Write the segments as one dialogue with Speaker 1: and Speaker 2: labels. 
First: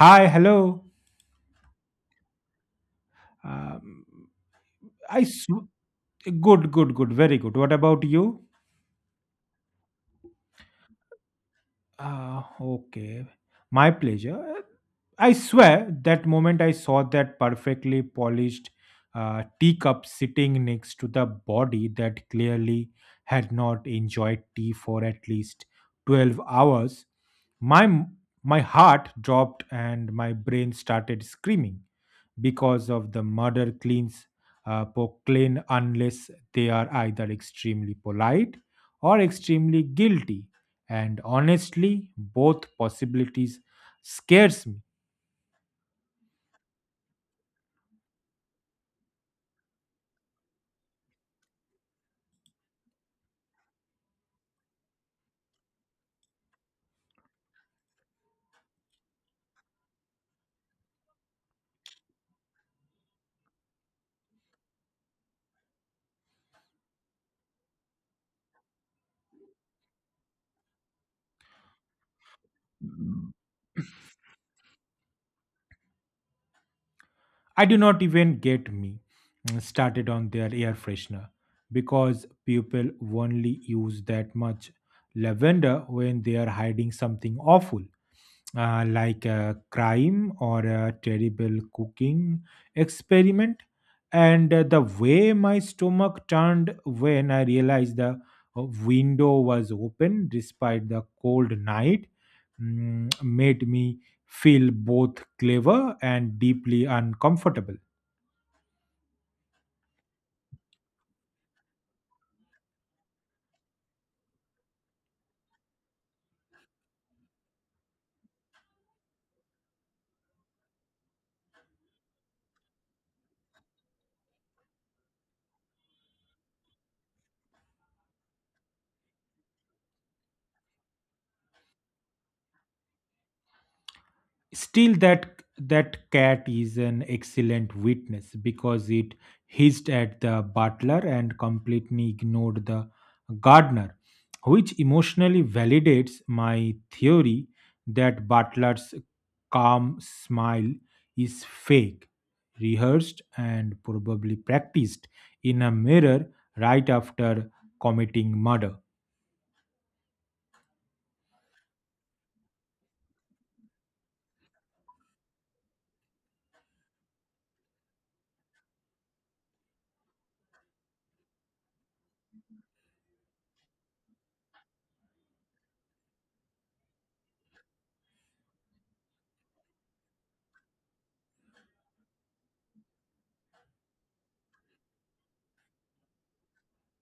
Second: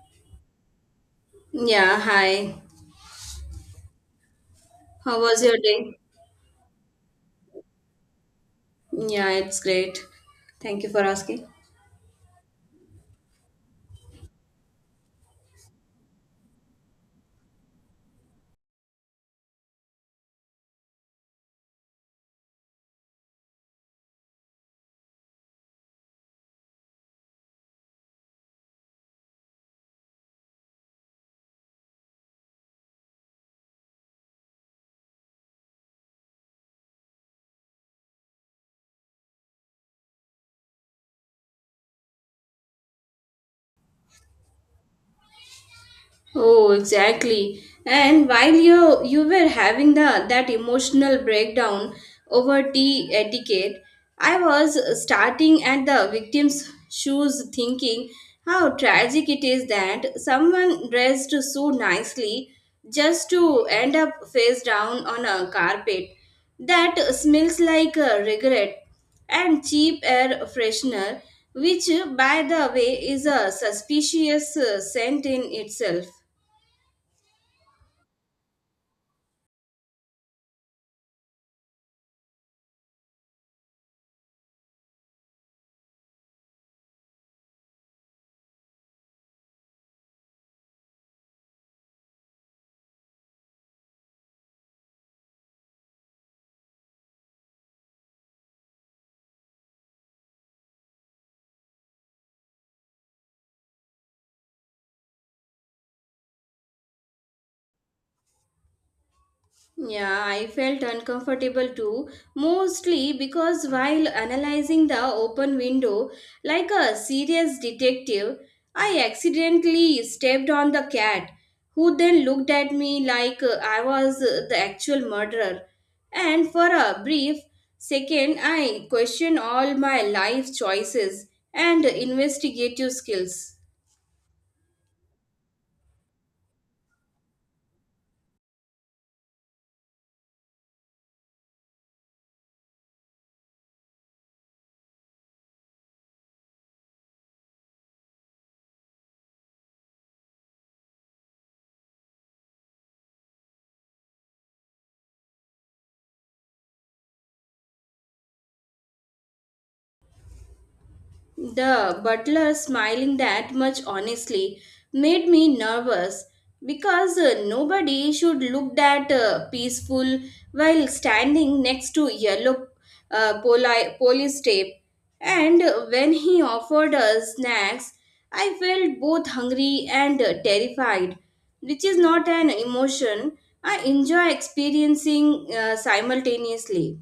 Speaker 1: Hi, hello.
Speaker 2: Yeah, hi.
Speaker 1: Um,
Speaker 2: How
Speaker 1: I
Speaker 2: was
Speaker 1: s-
Speaker 2: your day?
Speaker 1: good, good, good, very good. What about you?
Speaker 2: Yeah, it's great. Thank you for asking.
Speaker 1: Okay. My pleasure. I swear that moment I saw that perfectly polished teacup sitting next to the body that clearly had not enjoyed tea for at least 12 hours, my, m- my heart dropped and my brain started screaming because of the murder cleans proclaim unless they are either extremely polite or extremely guilty, and honestly, both possibilities scares me.
Speaker 2: Oh, exactly. And while you were having the that emotional breakdown over tea etiquette, I was starting at the victim's shoes thinking how tragic it is that someone dressed so nicely just to end up face down on a carpet that smells like a regret and cheap air freshener, which by the way is a suspicious scent in itself.
Speaker 1: I do not even get me started on their air freshener because people only use that much lavender when they are hiding something awful, like a crime or a terrible cooking experiment. And the way my stomach turned when I realized the window was open despite the cold night made me feel both clever and deeply uncomfortable.
Speaker 2: Yeah, I felt uncomfortable too, mostly because while analyzing the open window like a serious detective, I accidentally stepped on the cat, who then looked at me like I was the actual murderer. And for a brief second, I questioned all my life choices and investigative skills.
Speaker 1: Still, that cat is an excellent witness because it hissed at the butler and completely ignored the gardener, which emotionally validates my theory that butler's calm smile is fake, rehearsed, and probably practiced in a mirror right after committing murder.
Speaker 2: The butler smiling that much honestly made me nervous because nobody should look that peaceful while standing next to yellow police tape. And when he offered us snacks, I felt both hungry and terrified, which is not an emotion I enjoy experiencing simultaneously.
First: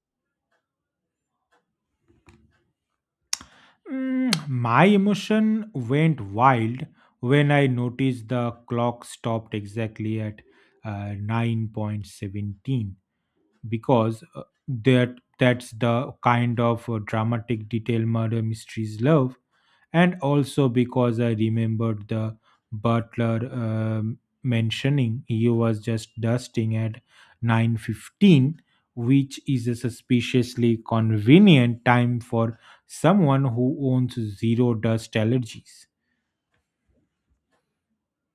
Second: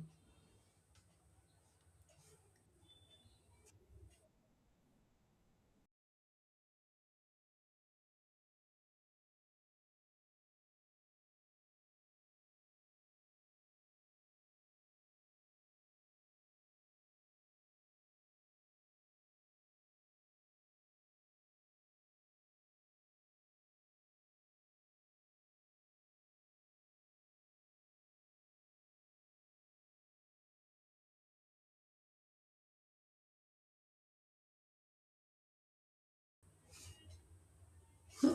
Speaker 1: My emotion went wild when I noticed the clock stopped exactly at 9:17 because that's the kind of dramatic detail murder mysteries love, and also because I remembered the butler mentioning he was just dusting at 9:15, which is a suspiciously convenient time for someone who owns zero dust allergies.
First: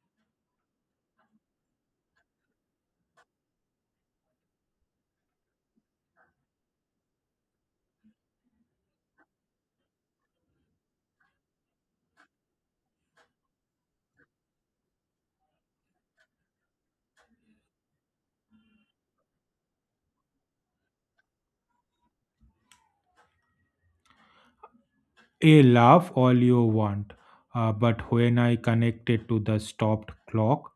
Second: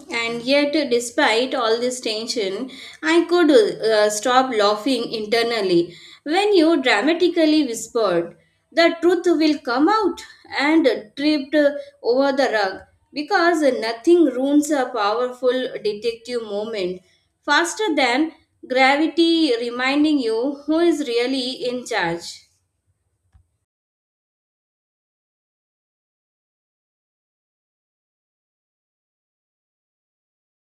Speaker 2: And yet, despite all this tension, I could stop laughing internally when you dramatically whispered, "The truth will come out," and tripped over the rug because nothing ruins a powerful detective moment faster than gravity reminding you who is really in charge.
Speaker 1: A laugh all you want, but when I connected to the stopped clock,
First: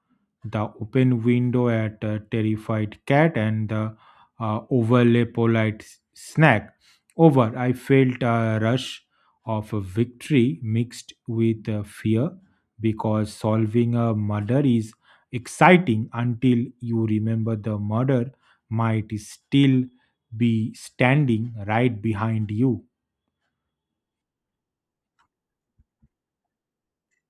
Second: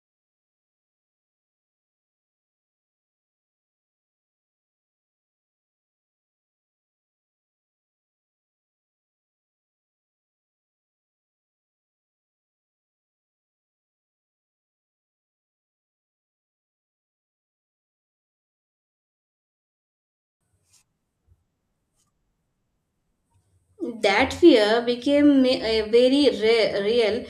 Speaker 1: the open window at a terrified cat, and the overly polite snack over, I felt a rush of victory mixed with fear, because solving a murder is exciting until you remember the murder might still be standing right behind you.
Speaker 2: That fear became very real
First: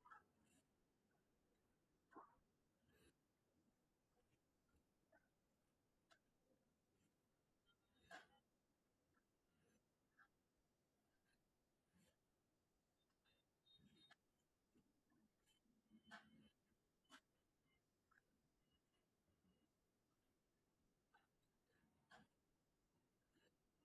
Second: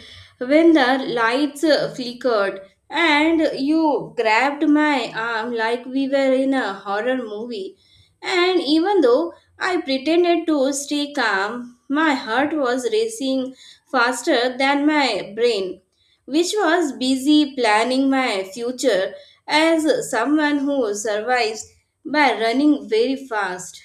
Speaker 2: when the lights flickered and you grabbed my arm like we were in a horror movie. And even though I pretended to stay calm, my heart was racing faster than my brain, which was busy planning my future as someone who survives by running very fast.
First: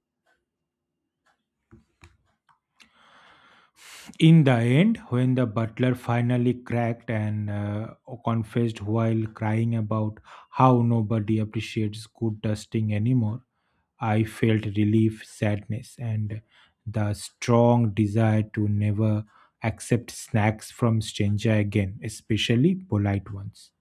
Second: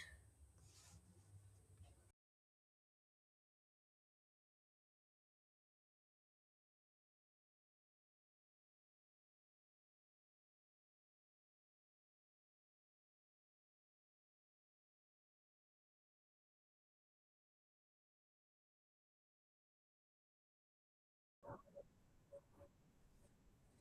Speaker 1: In the end, when the butler finally cracked and confessed while crying about how nobody appreciates good dusting anymore, I felt relief, sadness, and the strong desire to never accept snacks from stranger again, especially polite ones.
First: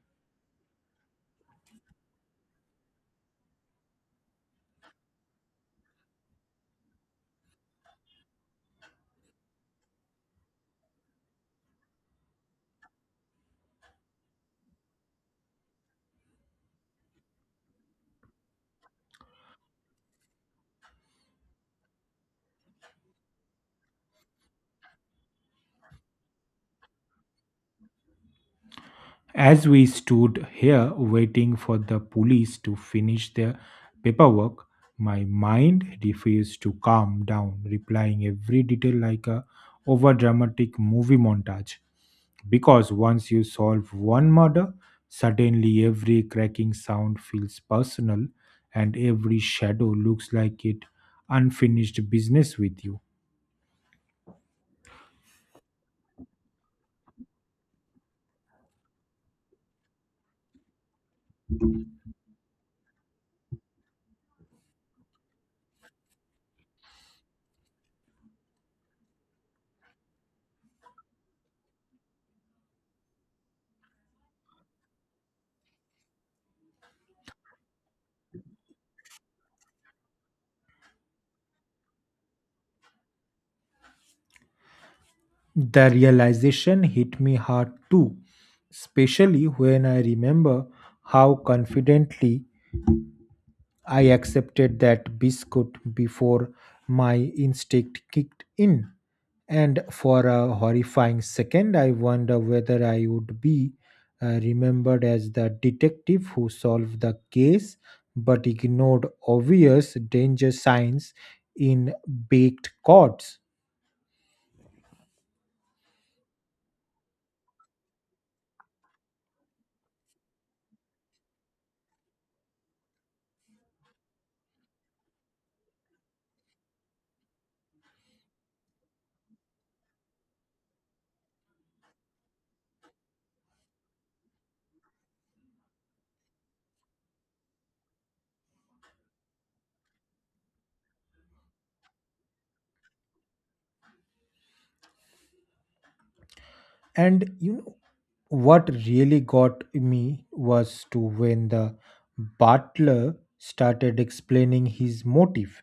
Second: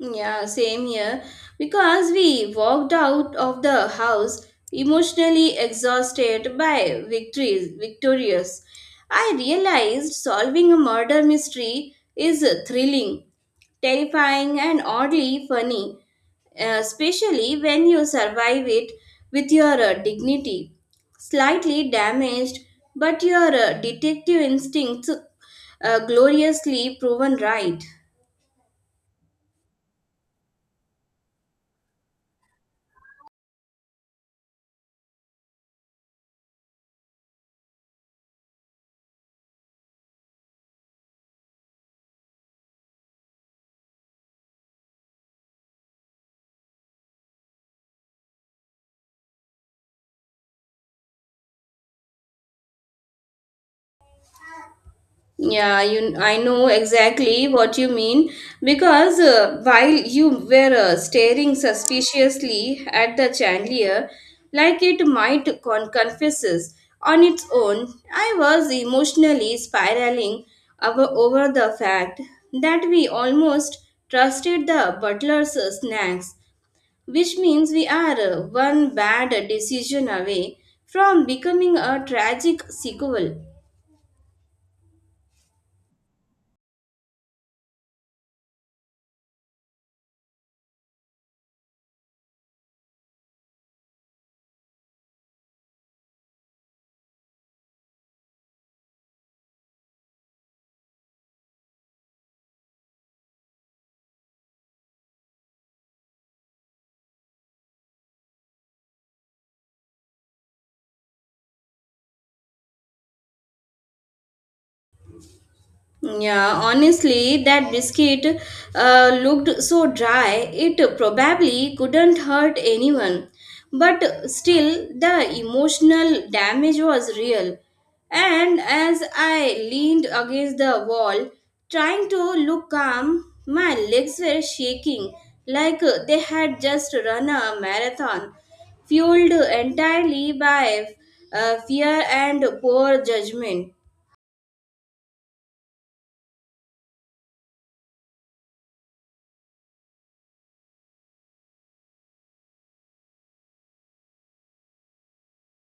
Speaker 2: Yeah, same here. Because we walked out of the house emotionally exhausted by victories, victorious. I realized solving a murder mystery is thrilling, terrifying, and oddly funny, especially when you survive it with your dignity. Slightly damaged, but your detective instincts gloriously proven right.
Speaker 1: As we stood here waiting for the police to finish their paperwork, my mind refused to calm down, replying every detail like a overdramatic movie montage. Because once you solve one murder, suddenly every cracking sound feels personal and every shadow looks like it unfinished business with you.
Speaker 2: Yeah, you. I know exactly what you mean because while you were staring suspiciously at the chandelier, like it might confesses on its own, I was emotionally spiraling over the fact that we almost trusted the butler's snacks, which means we are one bad decision away from becoming a tragic sequel.
Speaker 1: The realization hit me hard too, especially when I remember how confidently I accepted that biscuit before my instinct kicked in. And for a horrifying second, I wonder whether I would be remembered as the detective who solved the case but ignored obvious danger signs in baked cords.
Speaker 2: Yeah, honestly, that biscuit looked so dry, it probably couldn't hurt anyone. But still, the emotional damage was real. And as I leaned against the wall, trying to look calm, my legs were shaking like they had just run a marathon, fueled entirely by fear and poor judgment.
Speaker 1: And you know what really got me was to when the butler started explaining his motive,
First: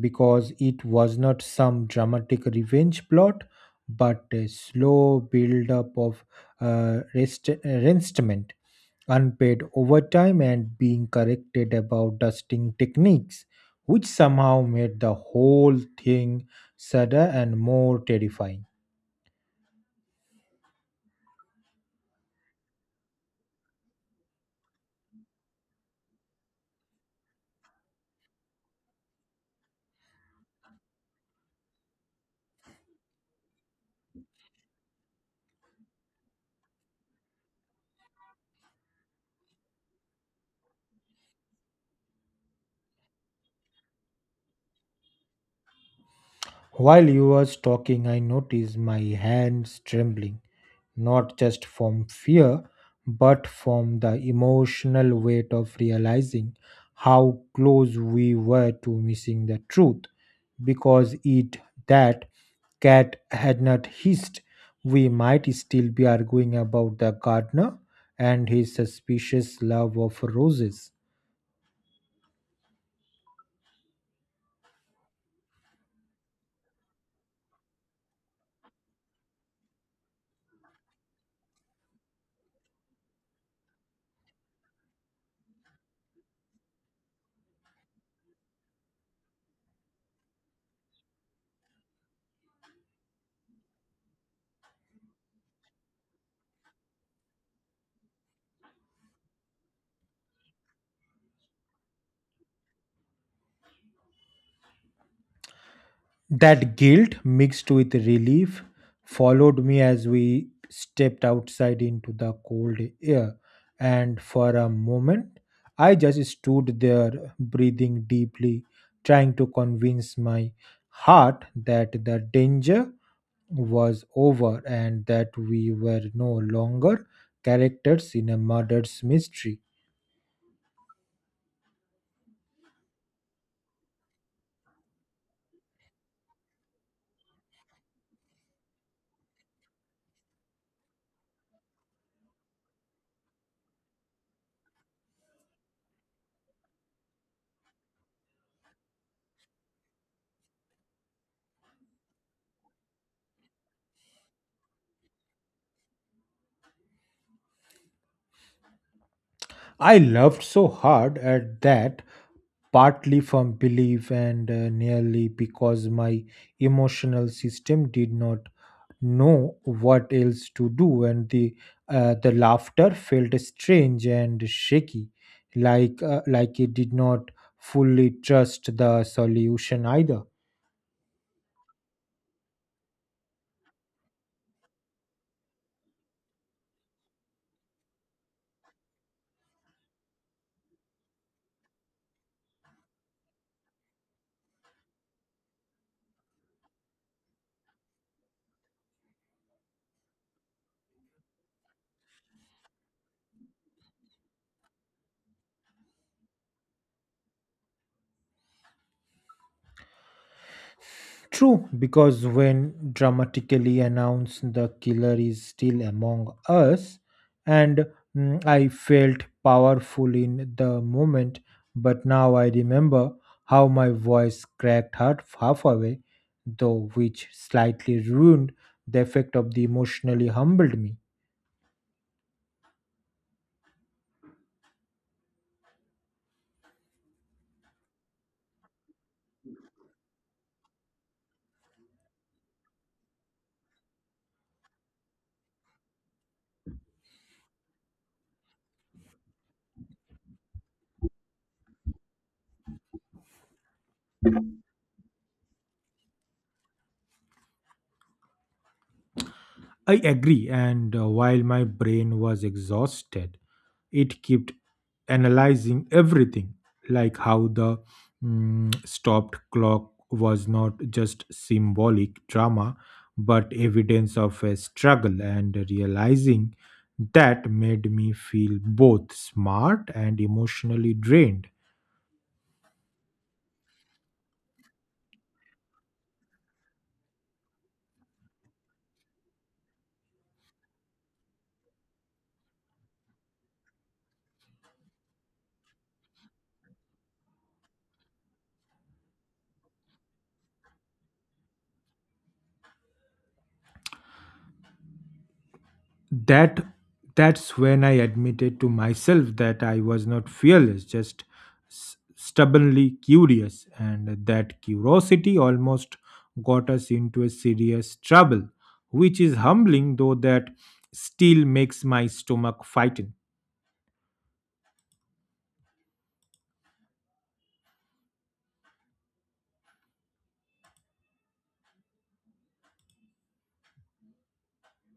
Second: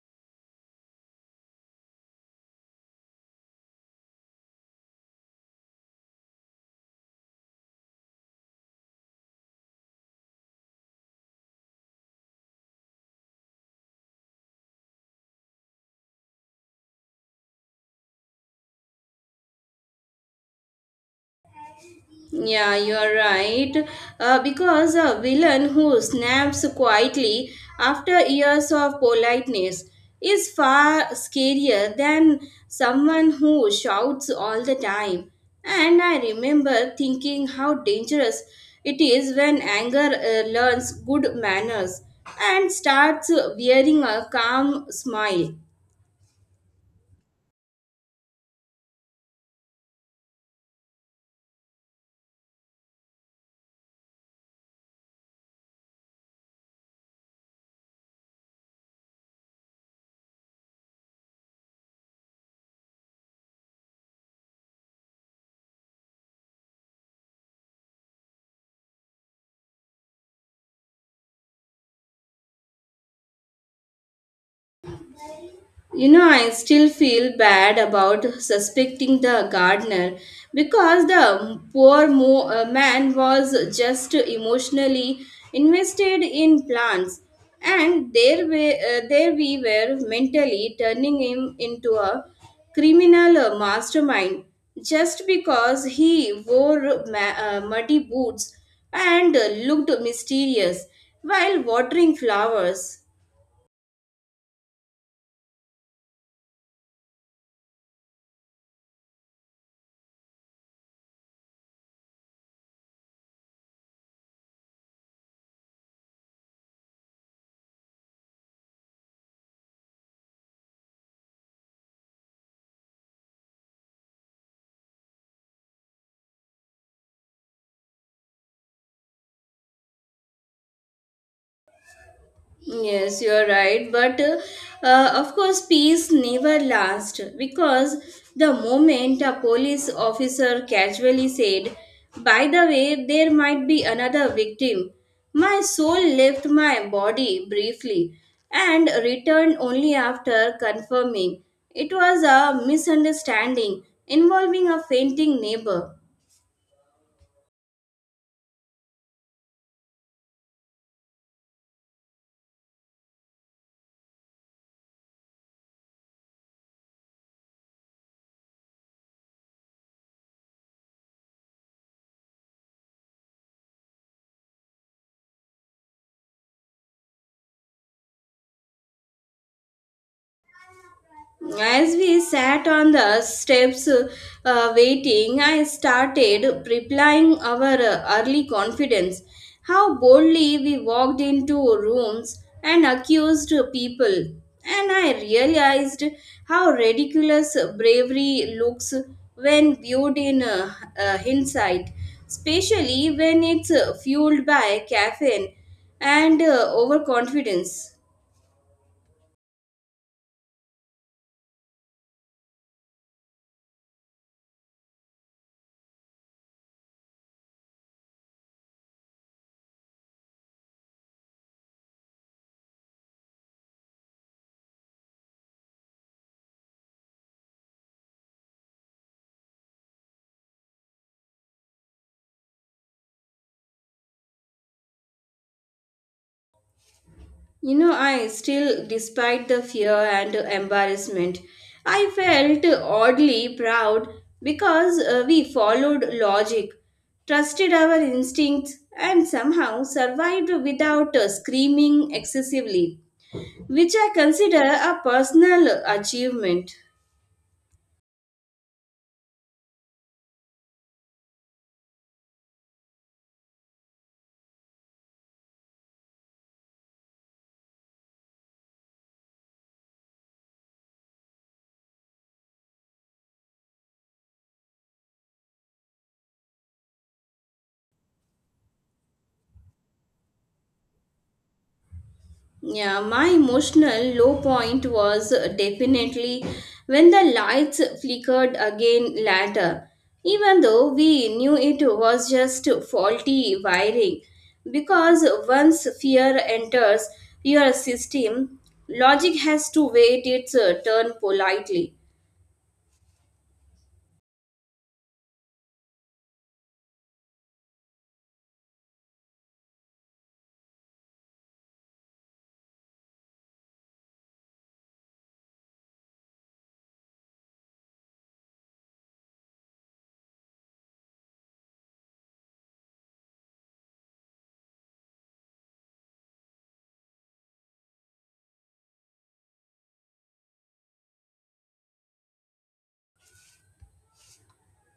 Speaker 1: because it was not some dramatic revenge plot but a slow build up of resentment, unpaid overtime, and being corrected about dusting techniques, which somehow made the whole thing sadder and more terrifying.
Speaker 2: Yeah, you're right. Because a villain who snaps quietly after years of politeness is far scarier than someone who shouts all the time. And I remember thinking how dangerous it is when anger learns good manners and starts wearing a calm smile.
Speaker 1: While you was talking, I noticed my hands trembling, not just from fear, but from the emotional weight of realizing how close we were to missing the truth. Because it that cat had not hissed, we might still be arguing about the gardener and his suspicious love of roses.
Speaker 2: You know, I still feel bad about suspecting the gardener because the poor man was just emotionally invested in plants, and there we were mentally turning him into a criminal mastermind just because he wore muddy boots and looked mysterious while watering flowers.
Speaker 1: That guilt mixed with relief followed me as we stepped outside into the cold air, and for a moment I just stood there breathing deeply, trying to convince my heart that the danger was over and that we were no longer characters in a murder's mystery.
Speaker 2: Yes, you are right. But of course, peace never lasts because the moment a police officer casually said, "By the way, there might be another victim," my soul left my body briefly and returned only after confirming it was a misunderstanding involving a fainting neighbor.
Speaker 1: I laughed so hard at that, partly from belief and nearly because my emotional system did not know what else to do, and the laughter felt strange and shaky, like it did not fully trust the solution either.
Speaker 2: As we sat on the steps waiting, I started replying our early confidence. How boldly we walked into rooms and accused people. And I realized how ridiculous bravery looks when viewed in hindsight, especially when it's fueled by caffeine and overconfidence.
Speaker 1: True, because when dramatically announced the killer is still among us, and I felt powerful in the moment, but now I remember how my voice cracked half away, though which slightly ruined the effect of the emotionally humbled me.
Speaker 2: You know, I still, despite the fear and embarrassment, I felt oddly proud because we followed logic, trusted our instincts, and somehow survived without screaming excessively, which I consider a personal achievement.
Speaker 1: I agree, and while my brain was exhausted, it kept analyzing everything, like how the stopped clock was not just symbolic drama, but evidence of a struggle, and realizing that made me feel both smart and emotionally drained.
Speaker 2: Yeah, my emotional low point was definitely when the lights flickered again later, even though we knew it was just faulty wiring. Because once fear enters your system, logic has to wait its turn politely.
Speaker 1: that that's when I admitted to myself that I was not fearless, just stubbornly curious, and that curiosity almost got us into a serious trouble, which is humbling though that still makes my stomach fighten.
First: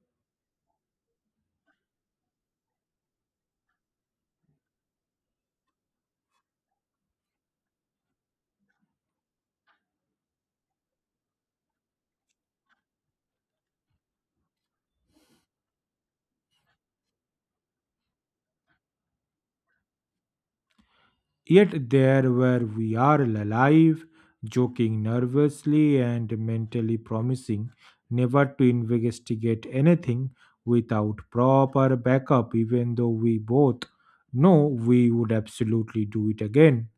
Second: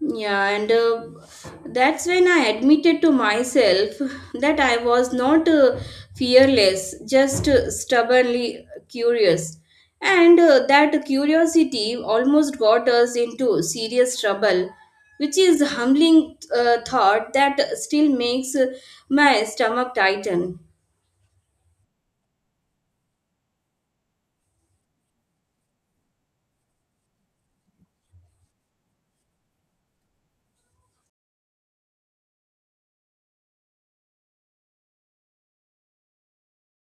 Speaker 2: Yeah, and That's when I admitted to myself that I was not fearless, just stubbornly curious. And that curiosity almost got us into serious trouble, which is humbling thought that still makes my stomach tighten.
Speaker 1: Yet there were we are alive, joking nervously and mentally promising never to investigate anything without proper backup, even though we both know we would absolutely do it again.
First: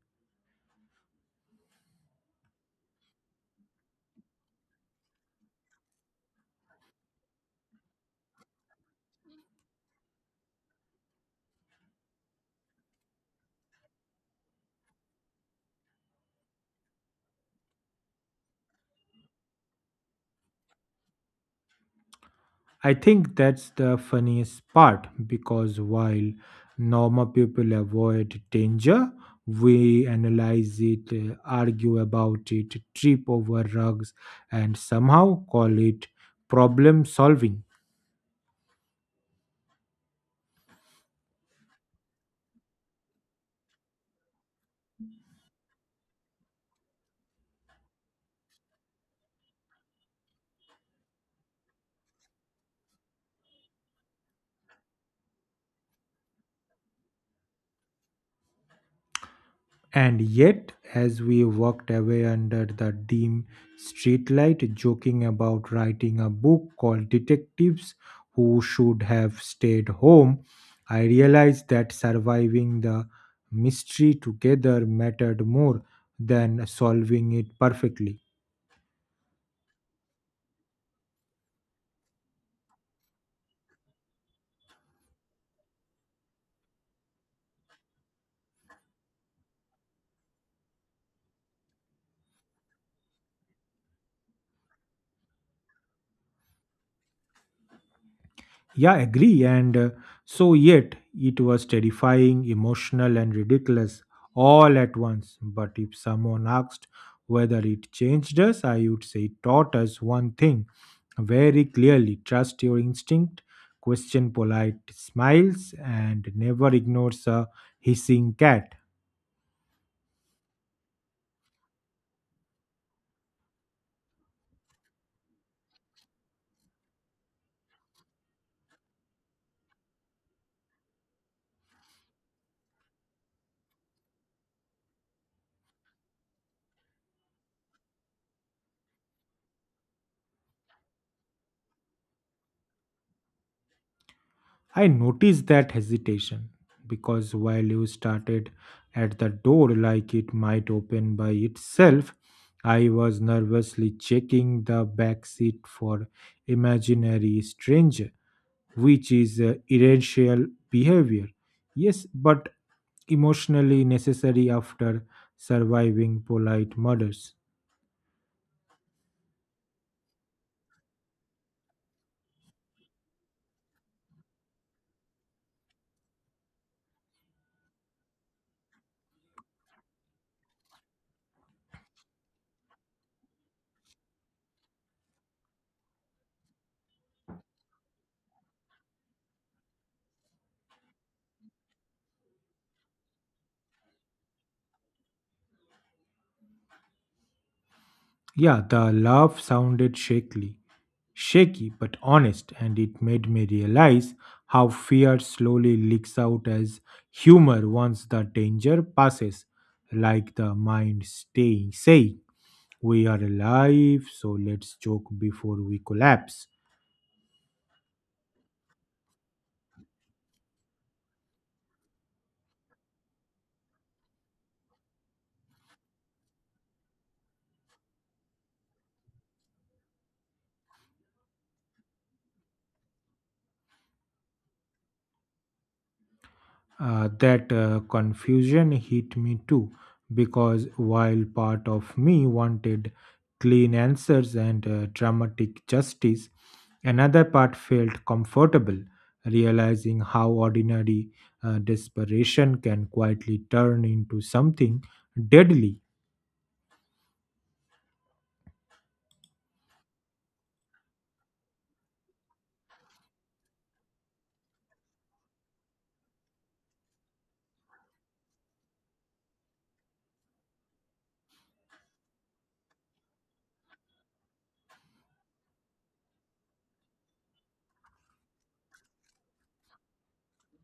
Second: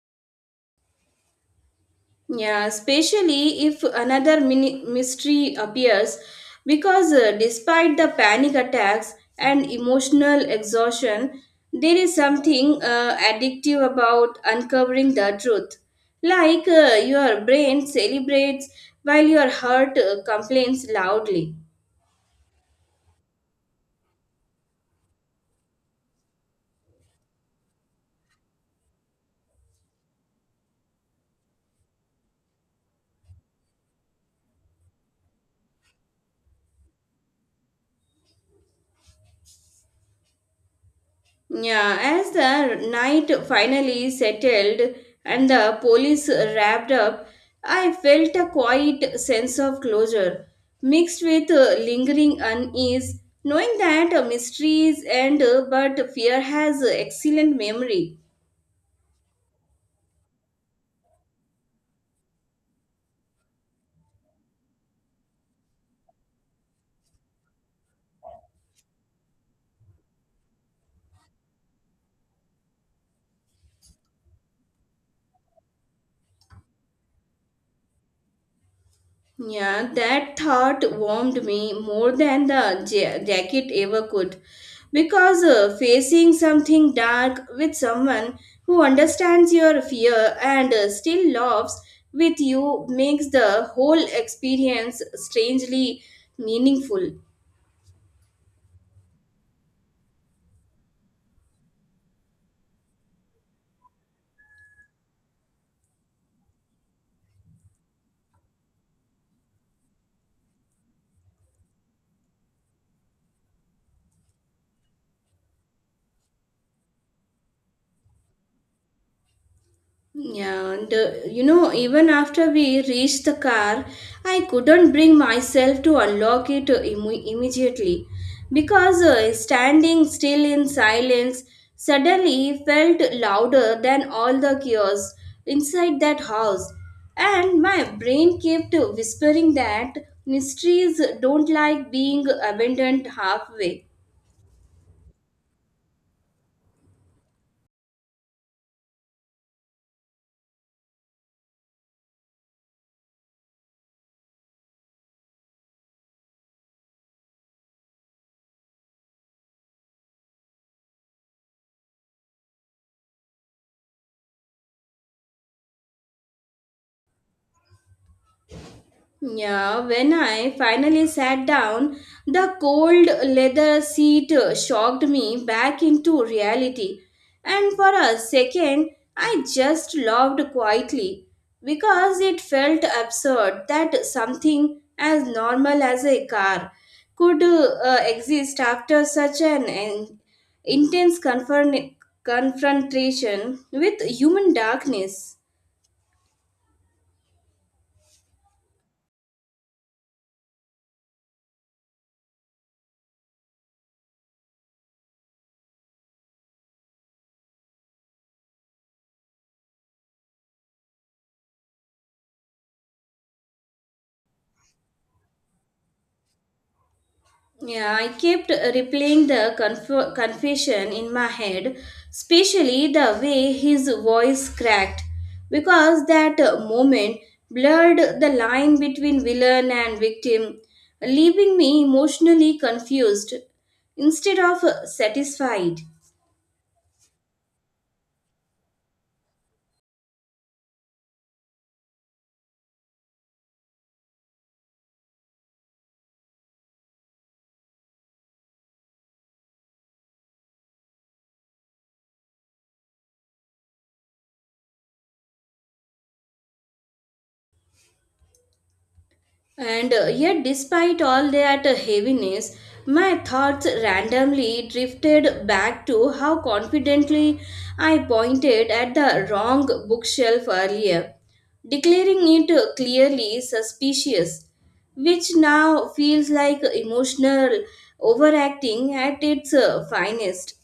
Speaker 2: Yeah, especially if another mystery appears, because despite the panic attacks and emotional exhaustion, there is something addictive about uncovering the truth. Like your brain celebrates while your heart complains loudly.
Speaker 1: I think that's the funniest part because while normal people avoid danger, we analyze it, argue about it, trip over rugs, and somehow call it problem solving.
Speaker 2: Yeah, as the night finally settled and the police wrapped up, I felt a quiet sense of closure, mixed with lingering unease, knowing that mysteries end but fear has excellent memory.
Speaker 1: And yet, as we walked away under the dim streetlight, joking about writing a book called Detectives Who Should Have Stayed Home, I realized that surviving the mystery together mattered more than solving it perfectly.
Speaker 2: Yeah, that thought warmed me more than the jacket ever could. Because facing something dark with someone who understands your fear and still laughs with you makes the whole experience strangely meaningful.
Speaker 1: Yeah, agree. And so, yet, it was terrifying, emotional, and ridiculous all at once. But if someone asked whether it changed us, I would say it taught us one thing very clearly: trust your instinct, question polite smiles, and never ignores a hissing cat.
Speaker 2: Yeah, and you know, even after we reached the car, I couldn't bring myself to unlock it immediately because standing still in silence suddenly felt louder than all the chaos inside that house. And my brain kept whispering that mysteries don't like being abandoned halfway.
Speaker 1: I noticed that hesitation because while you started at the door like it might open by itself, I was nervously checking the back seat for imaginary stranger, which is irrational behavior. Yes, but emotionally necessary after surviving polite murders.
Speaker 2: Yeah, when I finally sat down, the cold leather seat shocked me back into reality. And for a second, I just laughed quietly because it felt absurd that something as normal as a car could exist after such an intense confrontation with human darkness.
Speaker 1: Yeah, the laugh sounded shaky but honest, and it made me realize how fear slowly leaks out as humor once the danger passes, like the mind staying saying, "We are alive, so let's joke before we collapse."
Speaker 2: Yeah, I kept replaying the confession in my head, especially the way his voice cracked, because that moment blurred the line between villain and victim, leaving me emotionally confused instead of satisfied.
Speaker 1: That confusion hit me too, because while part of me wanted clean answers and dramatic justice, another part felt comfortable, realizing how ordinary desperation can quietly turn into something deadly.
Speaker 2: And yet, despite all that heaviness, my thoughts randomly drifted back to how confidently I pointed at the wrong bookshelf earlier, declaring it clearly suspicious, which now feels like emotional overacting at its finest.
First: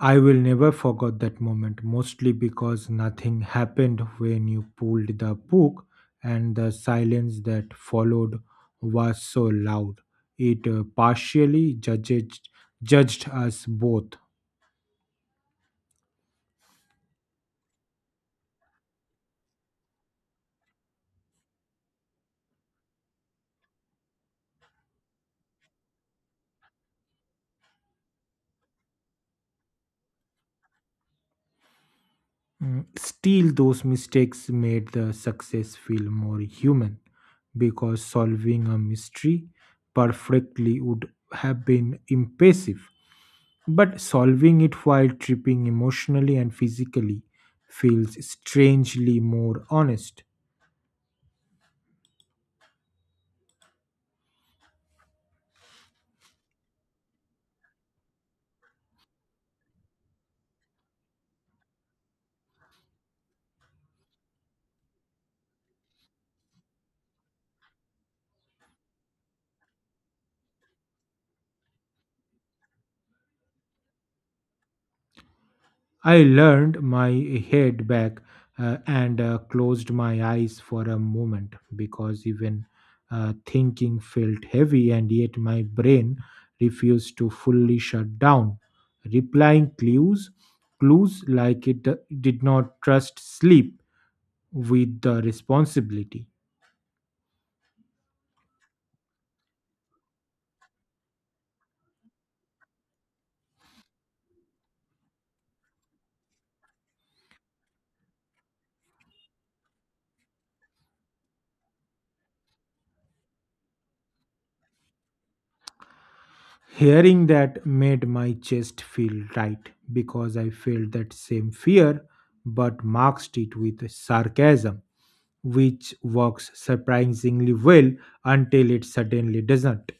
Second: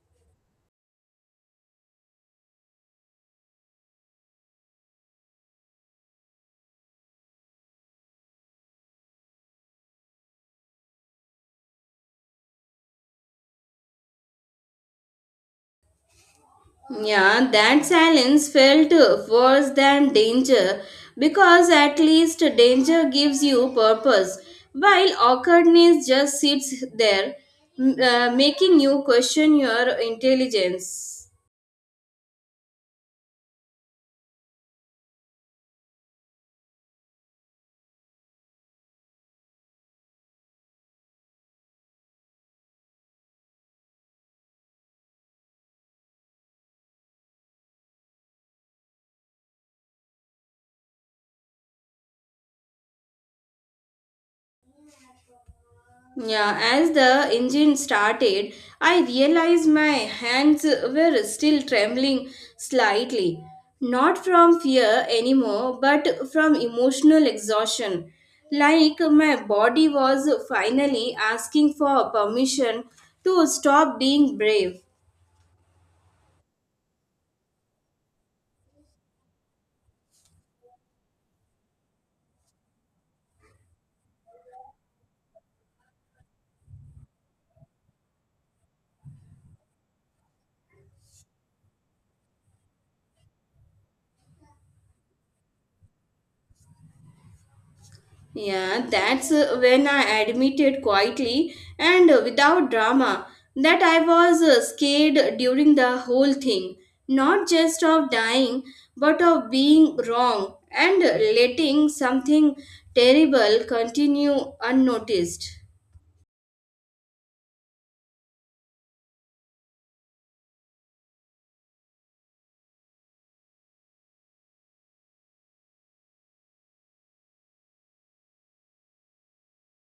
Speaker 1: I will never forget that moment, mostly because nothing happened when you pulled the book, and the silence that followed was so loud. It partially judged us both.
Speaker 2: Yeah, that silence felt worse than danger because at least danger gives you purpose, while awkwardness just sits there, making you question your intelligence.
Speaker 1: Still, those mistakes made the success feel more human, because solving a mystery perfectly would have been impressive. But solving it while tripping emotionally and physically feels strangely more honest.
Speaker 2: Yeah, as the engine started, I realized my hands were still trembling slightly. Not from fear anymore, but from emotional exhaustion. Like my body was finally asking for permission to stop being brave.
Speaker 1: I leaned my head back and closed my eyes for a moment because even thinking felt heavy, and yet my brain refused to fully shut down, replying clues like it did not trust sleep with the responsibility.
Speaker 2: Yeah, that's when I admitted quietly and without drama that I was scared during the whole thing, not just of dying, but of being wrong and letting something terrible continue unnoticed.
Speaker 1: Hearing that made my chest feel tight because I felt that same fear but masked it with sarcasm, which works surprisingly well until it suddenly doesn't.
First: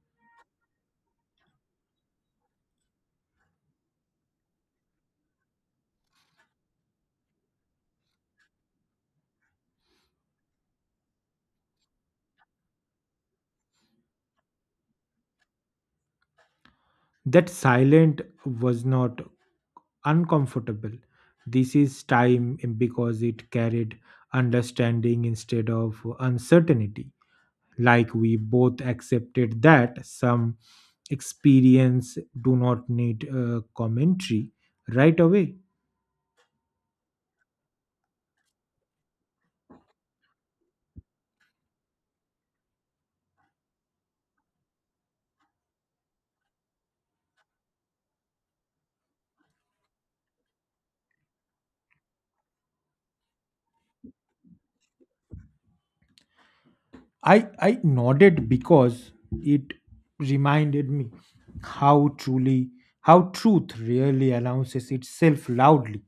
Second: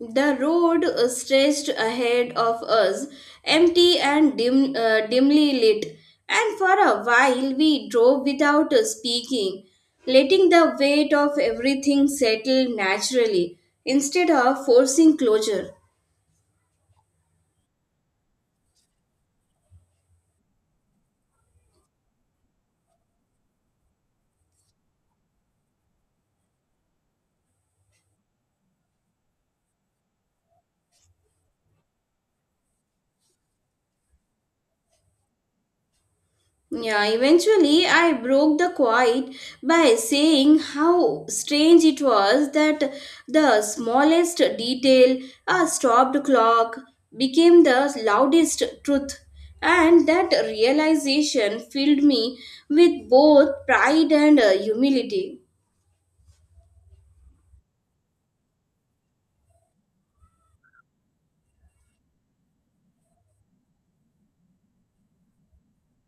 Speaker 2: The road stretched ahead of us, empty and dimly lit, and for a while we drove without speaking, letting the weight of everything settle naturally instead of forcing closure.
Speaker 1: That silent was not uncomfortable. This is time because it carried understanding instead of uncertainty. Like we both accepted that some experience do not need commentary right away.
Speaker 2: Yeah, eventually I broke the quiet by saying how strange it was that the smallest detail, a stopped clock, became the loudest truth. And that realization filled me with both pride and humility.
Speaker 1: I nodded because it reminded me how truly how truth really announces itself loudly,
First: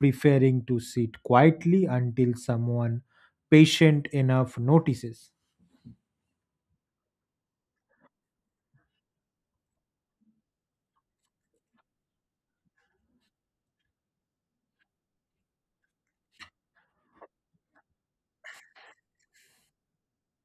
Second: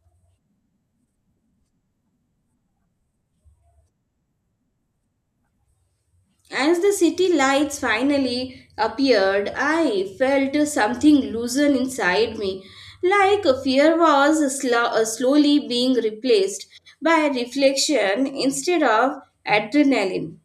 Speaker 1: preferring to sit quietly until someone patient enough notices.
Speaker 2: As the city lights finally appeared, I felt something loosen inside me, like fear was slowly being replaced by reflection instead of adrenaline.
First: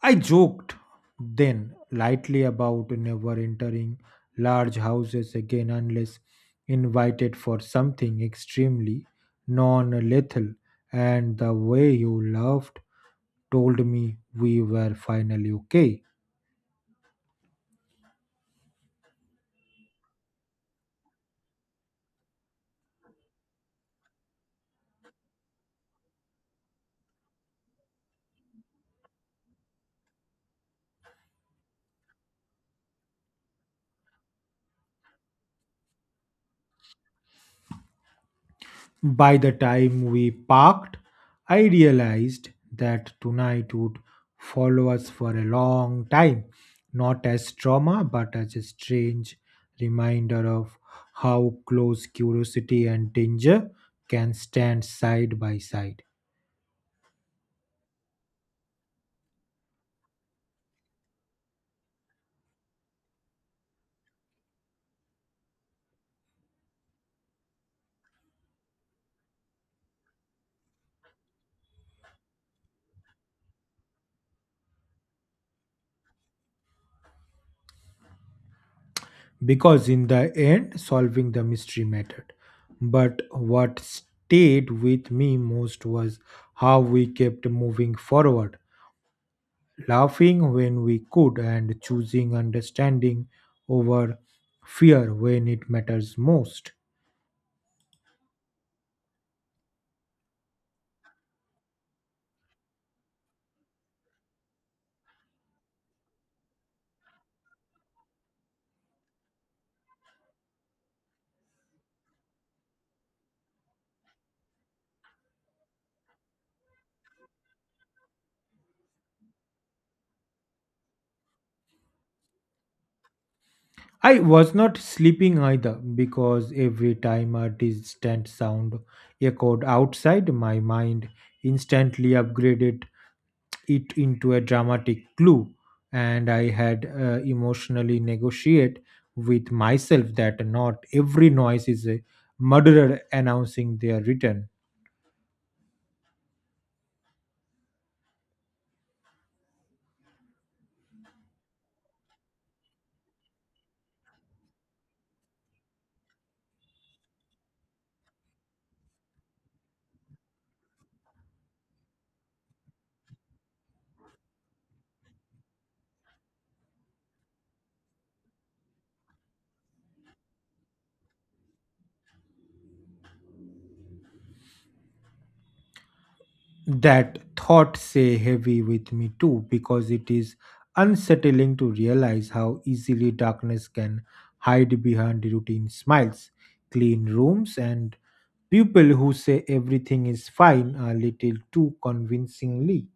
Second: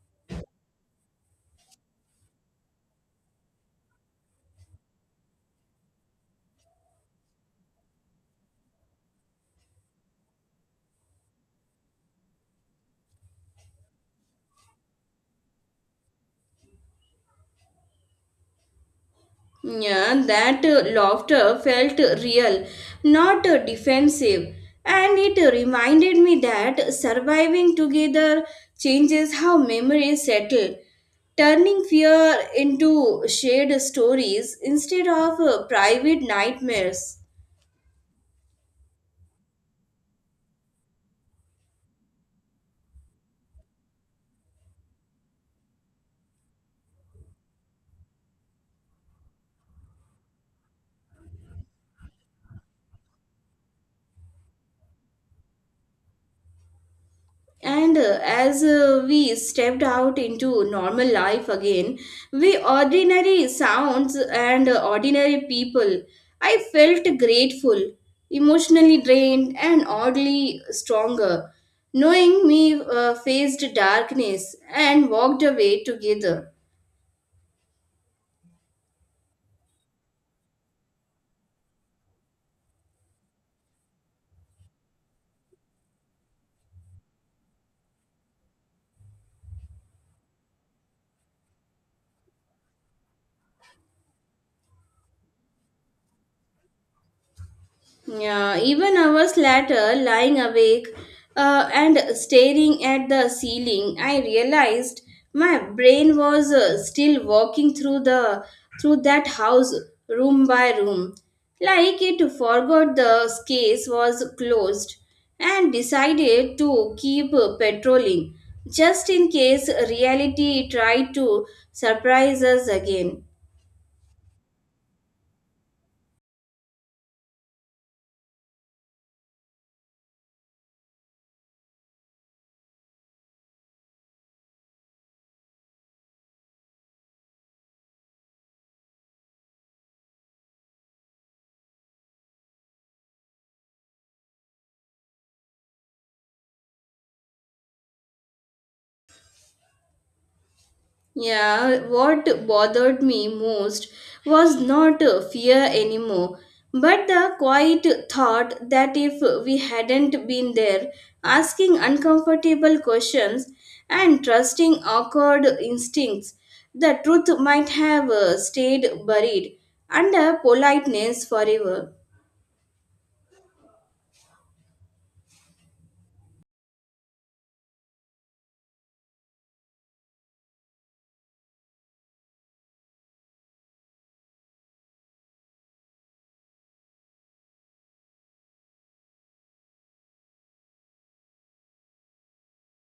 Speaker 1: I joked then lightly about never entering large houses again unless invited for something extremely non lethal, and the way you laughed told me we were finally okay.
Speaker 2: Yeah, that laughter felt real, not defensive. And it reminded me that surviving together changes how memories settle, turning fear into shared stories instead of private nightmares.
Speaker 1: By the time we parked, I realized that tonight would follow us for a long time, not as trauma, but as a strange reminder of how close curiosity and danger can stand side by side.
Speaker 2: And as we stepped out into normal life again, we ordinary sounds and ordinary people, I felt grateful, emotionally drained, and oddly stronger, knowing me faced darkness and walked away together.
Speaker 1: Because in the end, solving the mystery mattered. But what stayed with me most was how we kept moving forward, laughing when we could and choosing understanding over fear when it matters most.
Speaker 2: Yeah, even hours later, lying awake and staring at the ceiling, I realized my brain was still walking through the through that house room by room, like it forgot the case was closed and decided to keep patrolling just in case reality tried to surprise us again.
Speaker 1: I was not sleeping either because every time a distant sound echoed outside, my mind instantly upgraded it into a dramatic clue, and I had emotionally negotiate with myself that not every noise is a murderer announcing their return.
Speaker 2: Yeah, what bothered me most was not fear anymore, but the quiet thought that if we hadn't been there, asking uncomfortable questions and trusting awkward instincts, the truth might have stayed buried under politeness forever.
Speaker 1: That thought say heavy with me too because it is unsettling to realize how easily darkness can hide behind routine smiles, clean rooms, and people who say everything is fine a little too convincingly.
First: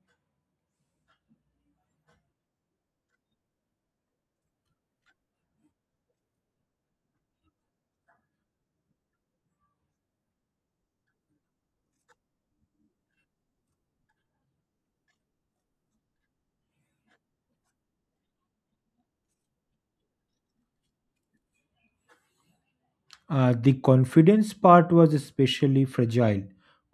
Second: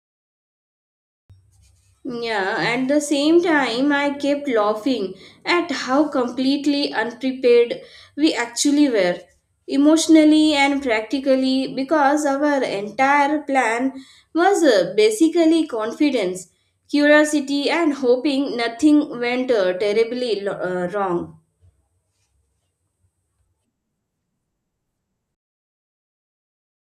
Speaker 2: Yeah, at the same time, I kept laughing at how completely unprepared we actually were, emotionally and practically, because our entire plan was basically confidence, curiosity, and hoping nothing went uh, terribly wrong.
Speaker 1: The confidence part was especially fragile,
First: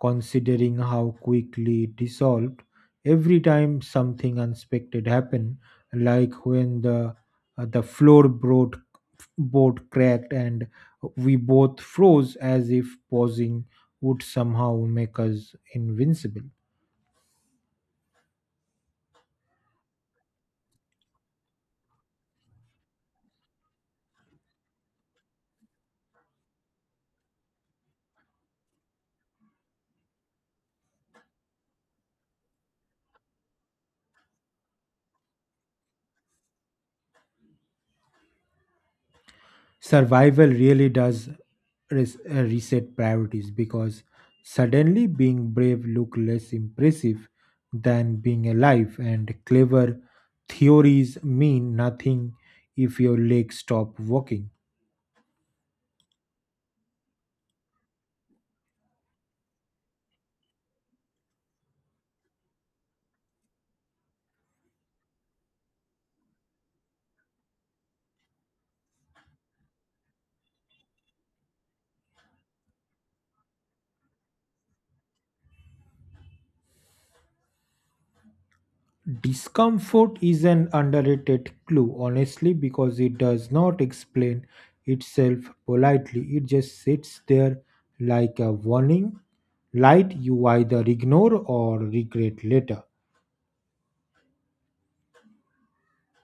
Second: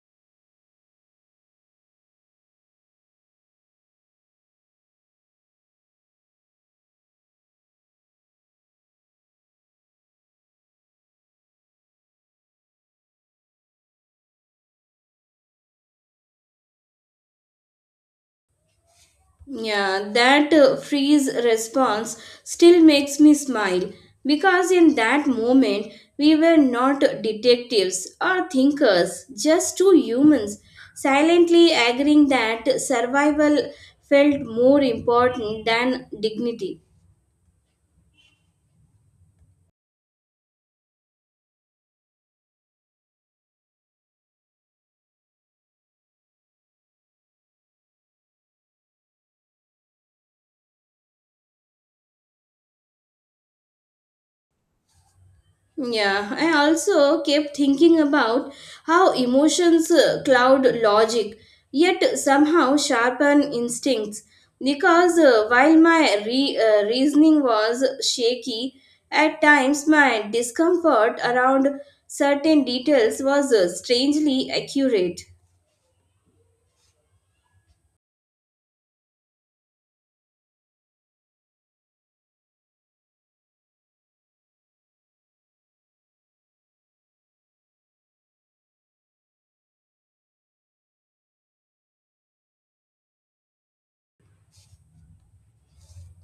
Speaker 1: considering how quickly it dissolved every time something unexpected happened, like when the floor boat cracked and we both froze as if pausing would somehow make us invincible.
Speaker 2: Yeah, that freeze response still makes me smile because in that moment we were not detectives or thinkers, just two humans silently agreeing that survival felt more important than dignity.
Speaker 1: Survival really does reset priorities because suddenly being brave look less impressive than being alive, and clever theories mean nothing if your legs stop working.
Speaker 2: Yeah, I also kept thinking about how emotions cloud logic, yet somehow sharpen instincts. Because while my reasoning was shaky, at times my discomfort around certain details was strangely accurate.
Speaker 1: Discomfort is an underrated clue, honestly, because it does not explain itself politely. It just sits there like a warning light you either ignore or regret later.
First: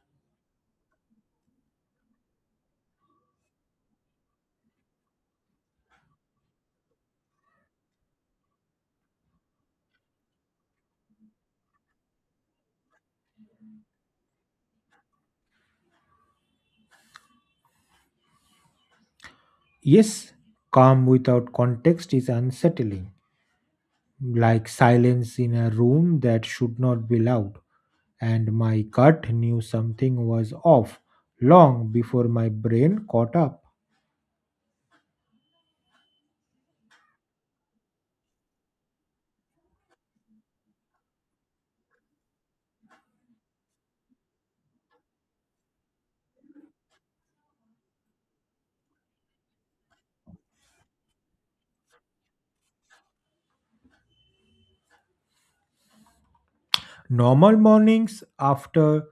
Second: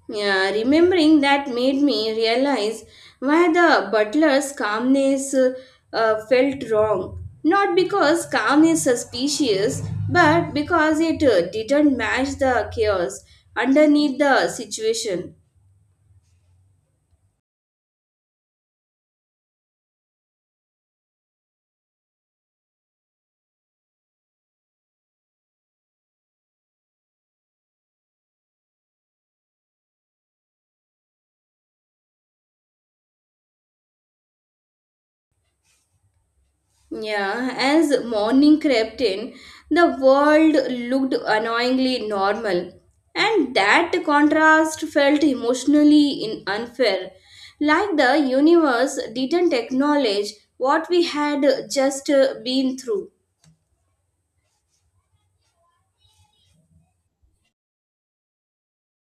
Speaker 2: Yeah, remembering that made me realize why the butler's calmness felt wrong. Not because calm is suspicious, but because it didn't match the chaos underneath the situation.
Speaker 1: Yes, calm without context is unsettling, like silence in a room that should not be loud. And my gut knew something was off long before my brain caught up.
Speaker 2: Yeah, as morning crept in, the world looked annoyingly normal, and that contrast felt emotionally in unfair, like the universe didn't acknowledge what we had just been through.
Speaker 1: Normal mornings after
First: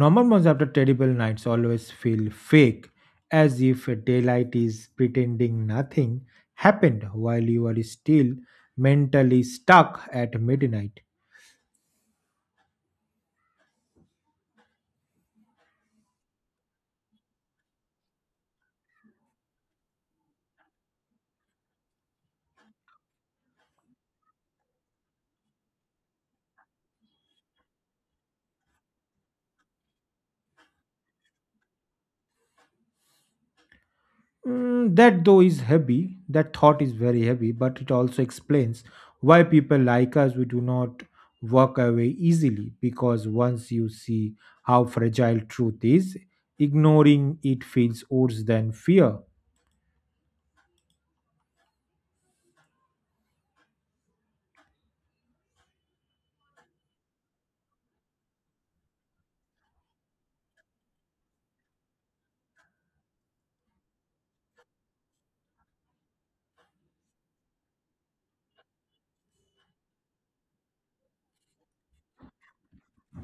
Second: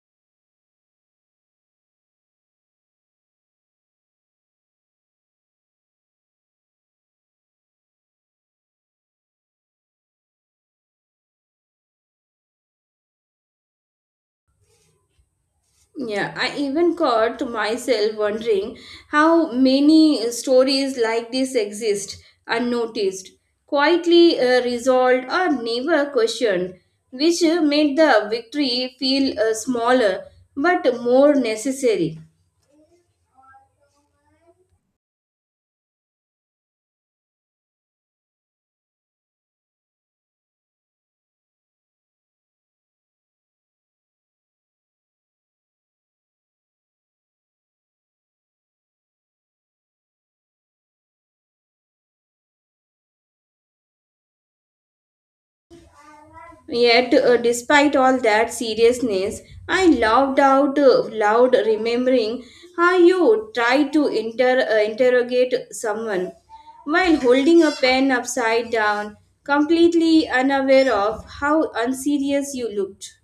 Speaker 1: normal mornings after terrible nights always feel fake, as if daylight is pretending nothing happened while you are still mentally stuck at midnight.
Speaker 2: Yeah, I even caught myself wondering how many stories like this exist unnoticed, quietly resolved or never questioned, which made the victory feel smaller but more necessary.
Speaker 1: That thought is very heavy, but it also explains why people like us we do not walk away easily, because once you see how fragile truth is, ignoring it feels worse than fear.
Speaker 2: Yet, despite all that seriousness, I laughed out loud, remembering how you tried to interrogate someone while holding a pen upside down, completely unaware of how unserious you looked.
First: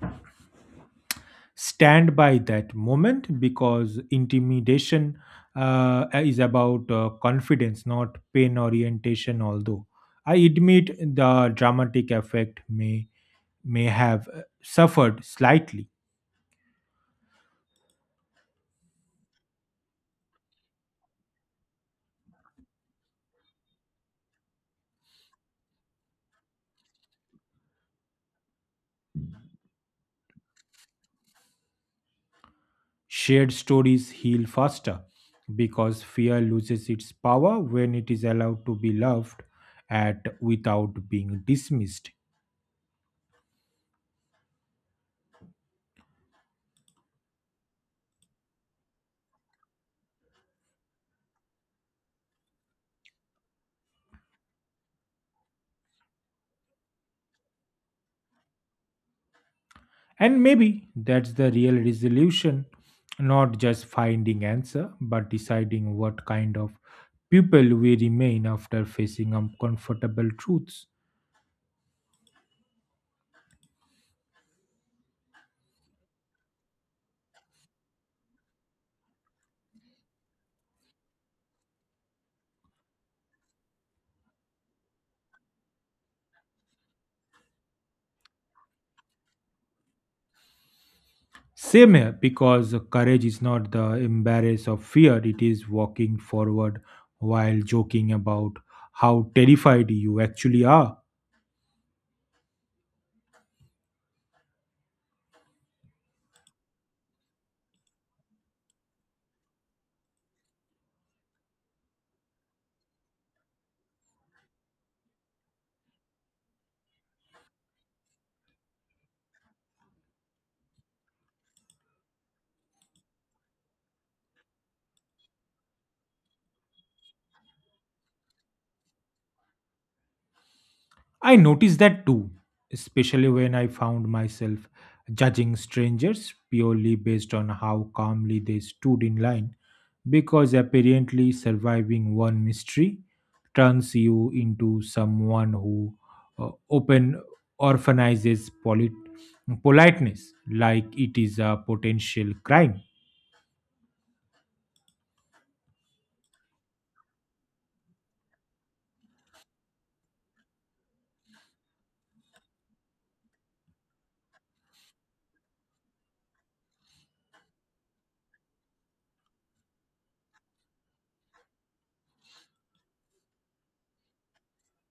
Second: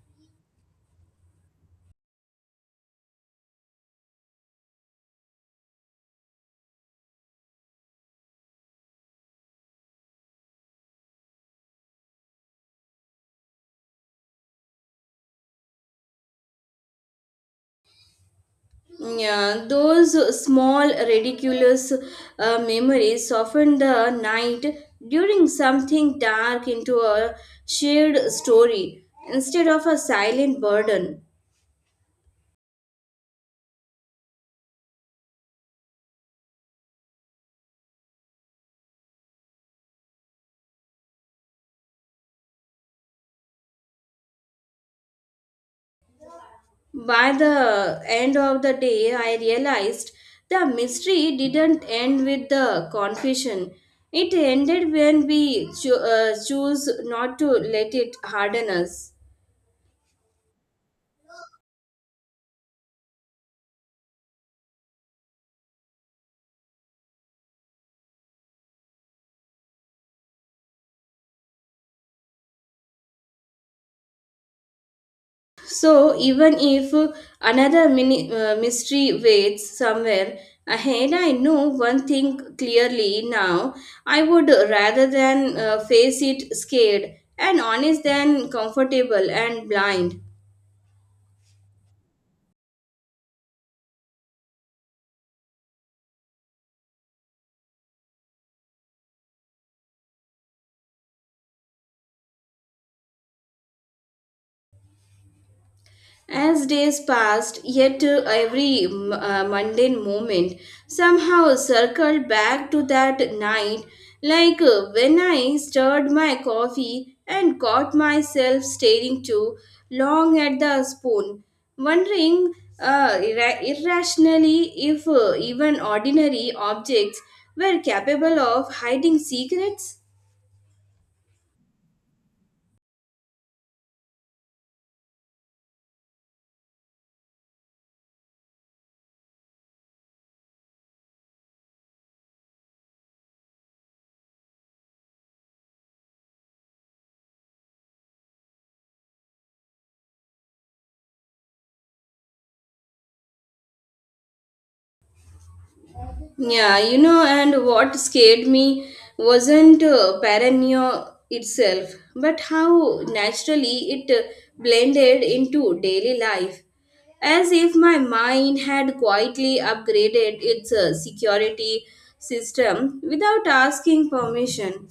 Speaker 1: Stand by that moment because intimidation is about confidence, not pain orientation. Although I admit the dramatic effect may have suffered slightly.
Speaker 2: Yeah, those small ridiculous memories softened the night during something dark into a shared story instead of a silent burden.
Speaker 1: Shared stories heal faster because fear loses its power when it is allowed to be loved at without being dismissed.
Speaker 2: By the end of the day, I realized the mystery didn't end with the confession. It ended when we choose not to let it harden us.
Speaker 1: And maybe that's the real resolution, not just finding answer, but deciding what kind of people we remain after facing uncomfortable truths.
Speaker 2: So, even if another mystery waits somewhere ahead, I know one thing clearly now. I would rather than face it scared and honest than comfortable and blind.
Speaker 1: Same here, because courage is not the embrace of fear, it is walking forward while joking about how terrified you actually are.
Speaker 2: As days passed, yet every mundane moment somehow circled back to that night, like when I stirred my coffee and caught myself staring too long at the spoon, wondering irrationally if even ordinary objects were capable of hiding secrets.
Speaker 1: I noticed that too, especially when I found myself judging strangers purely based on how calmly they stood in line, because apparently surviving one mystery turns you into someone who open orphanizes politeness like it is a potential crime.
Speaker 2: Yeah, you know, and what scared me wasn't paranoia itself, but how naturally it blended into daily life, as if my mind had quietly upgraded its security system without asking permission.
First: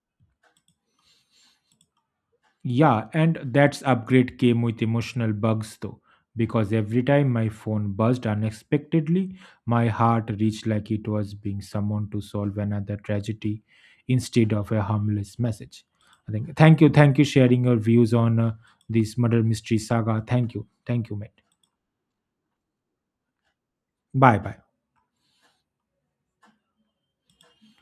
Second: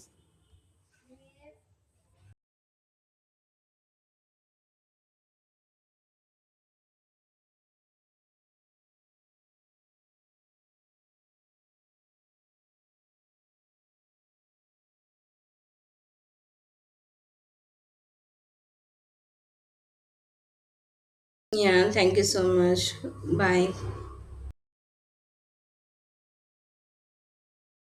Speaker 1: Yeah, and that's upgrade came with emotional bugs though, because every time my phone buzzed unexpectedly, my heart reached like it was being summoned to solve another tragedy instead of a harmless message. I think thank you sharing your views on this murder mystery saga. Thank you, mate.
Speaker 2: Yeah, thank you so much. Bye.
Speaker 1: Bye bye.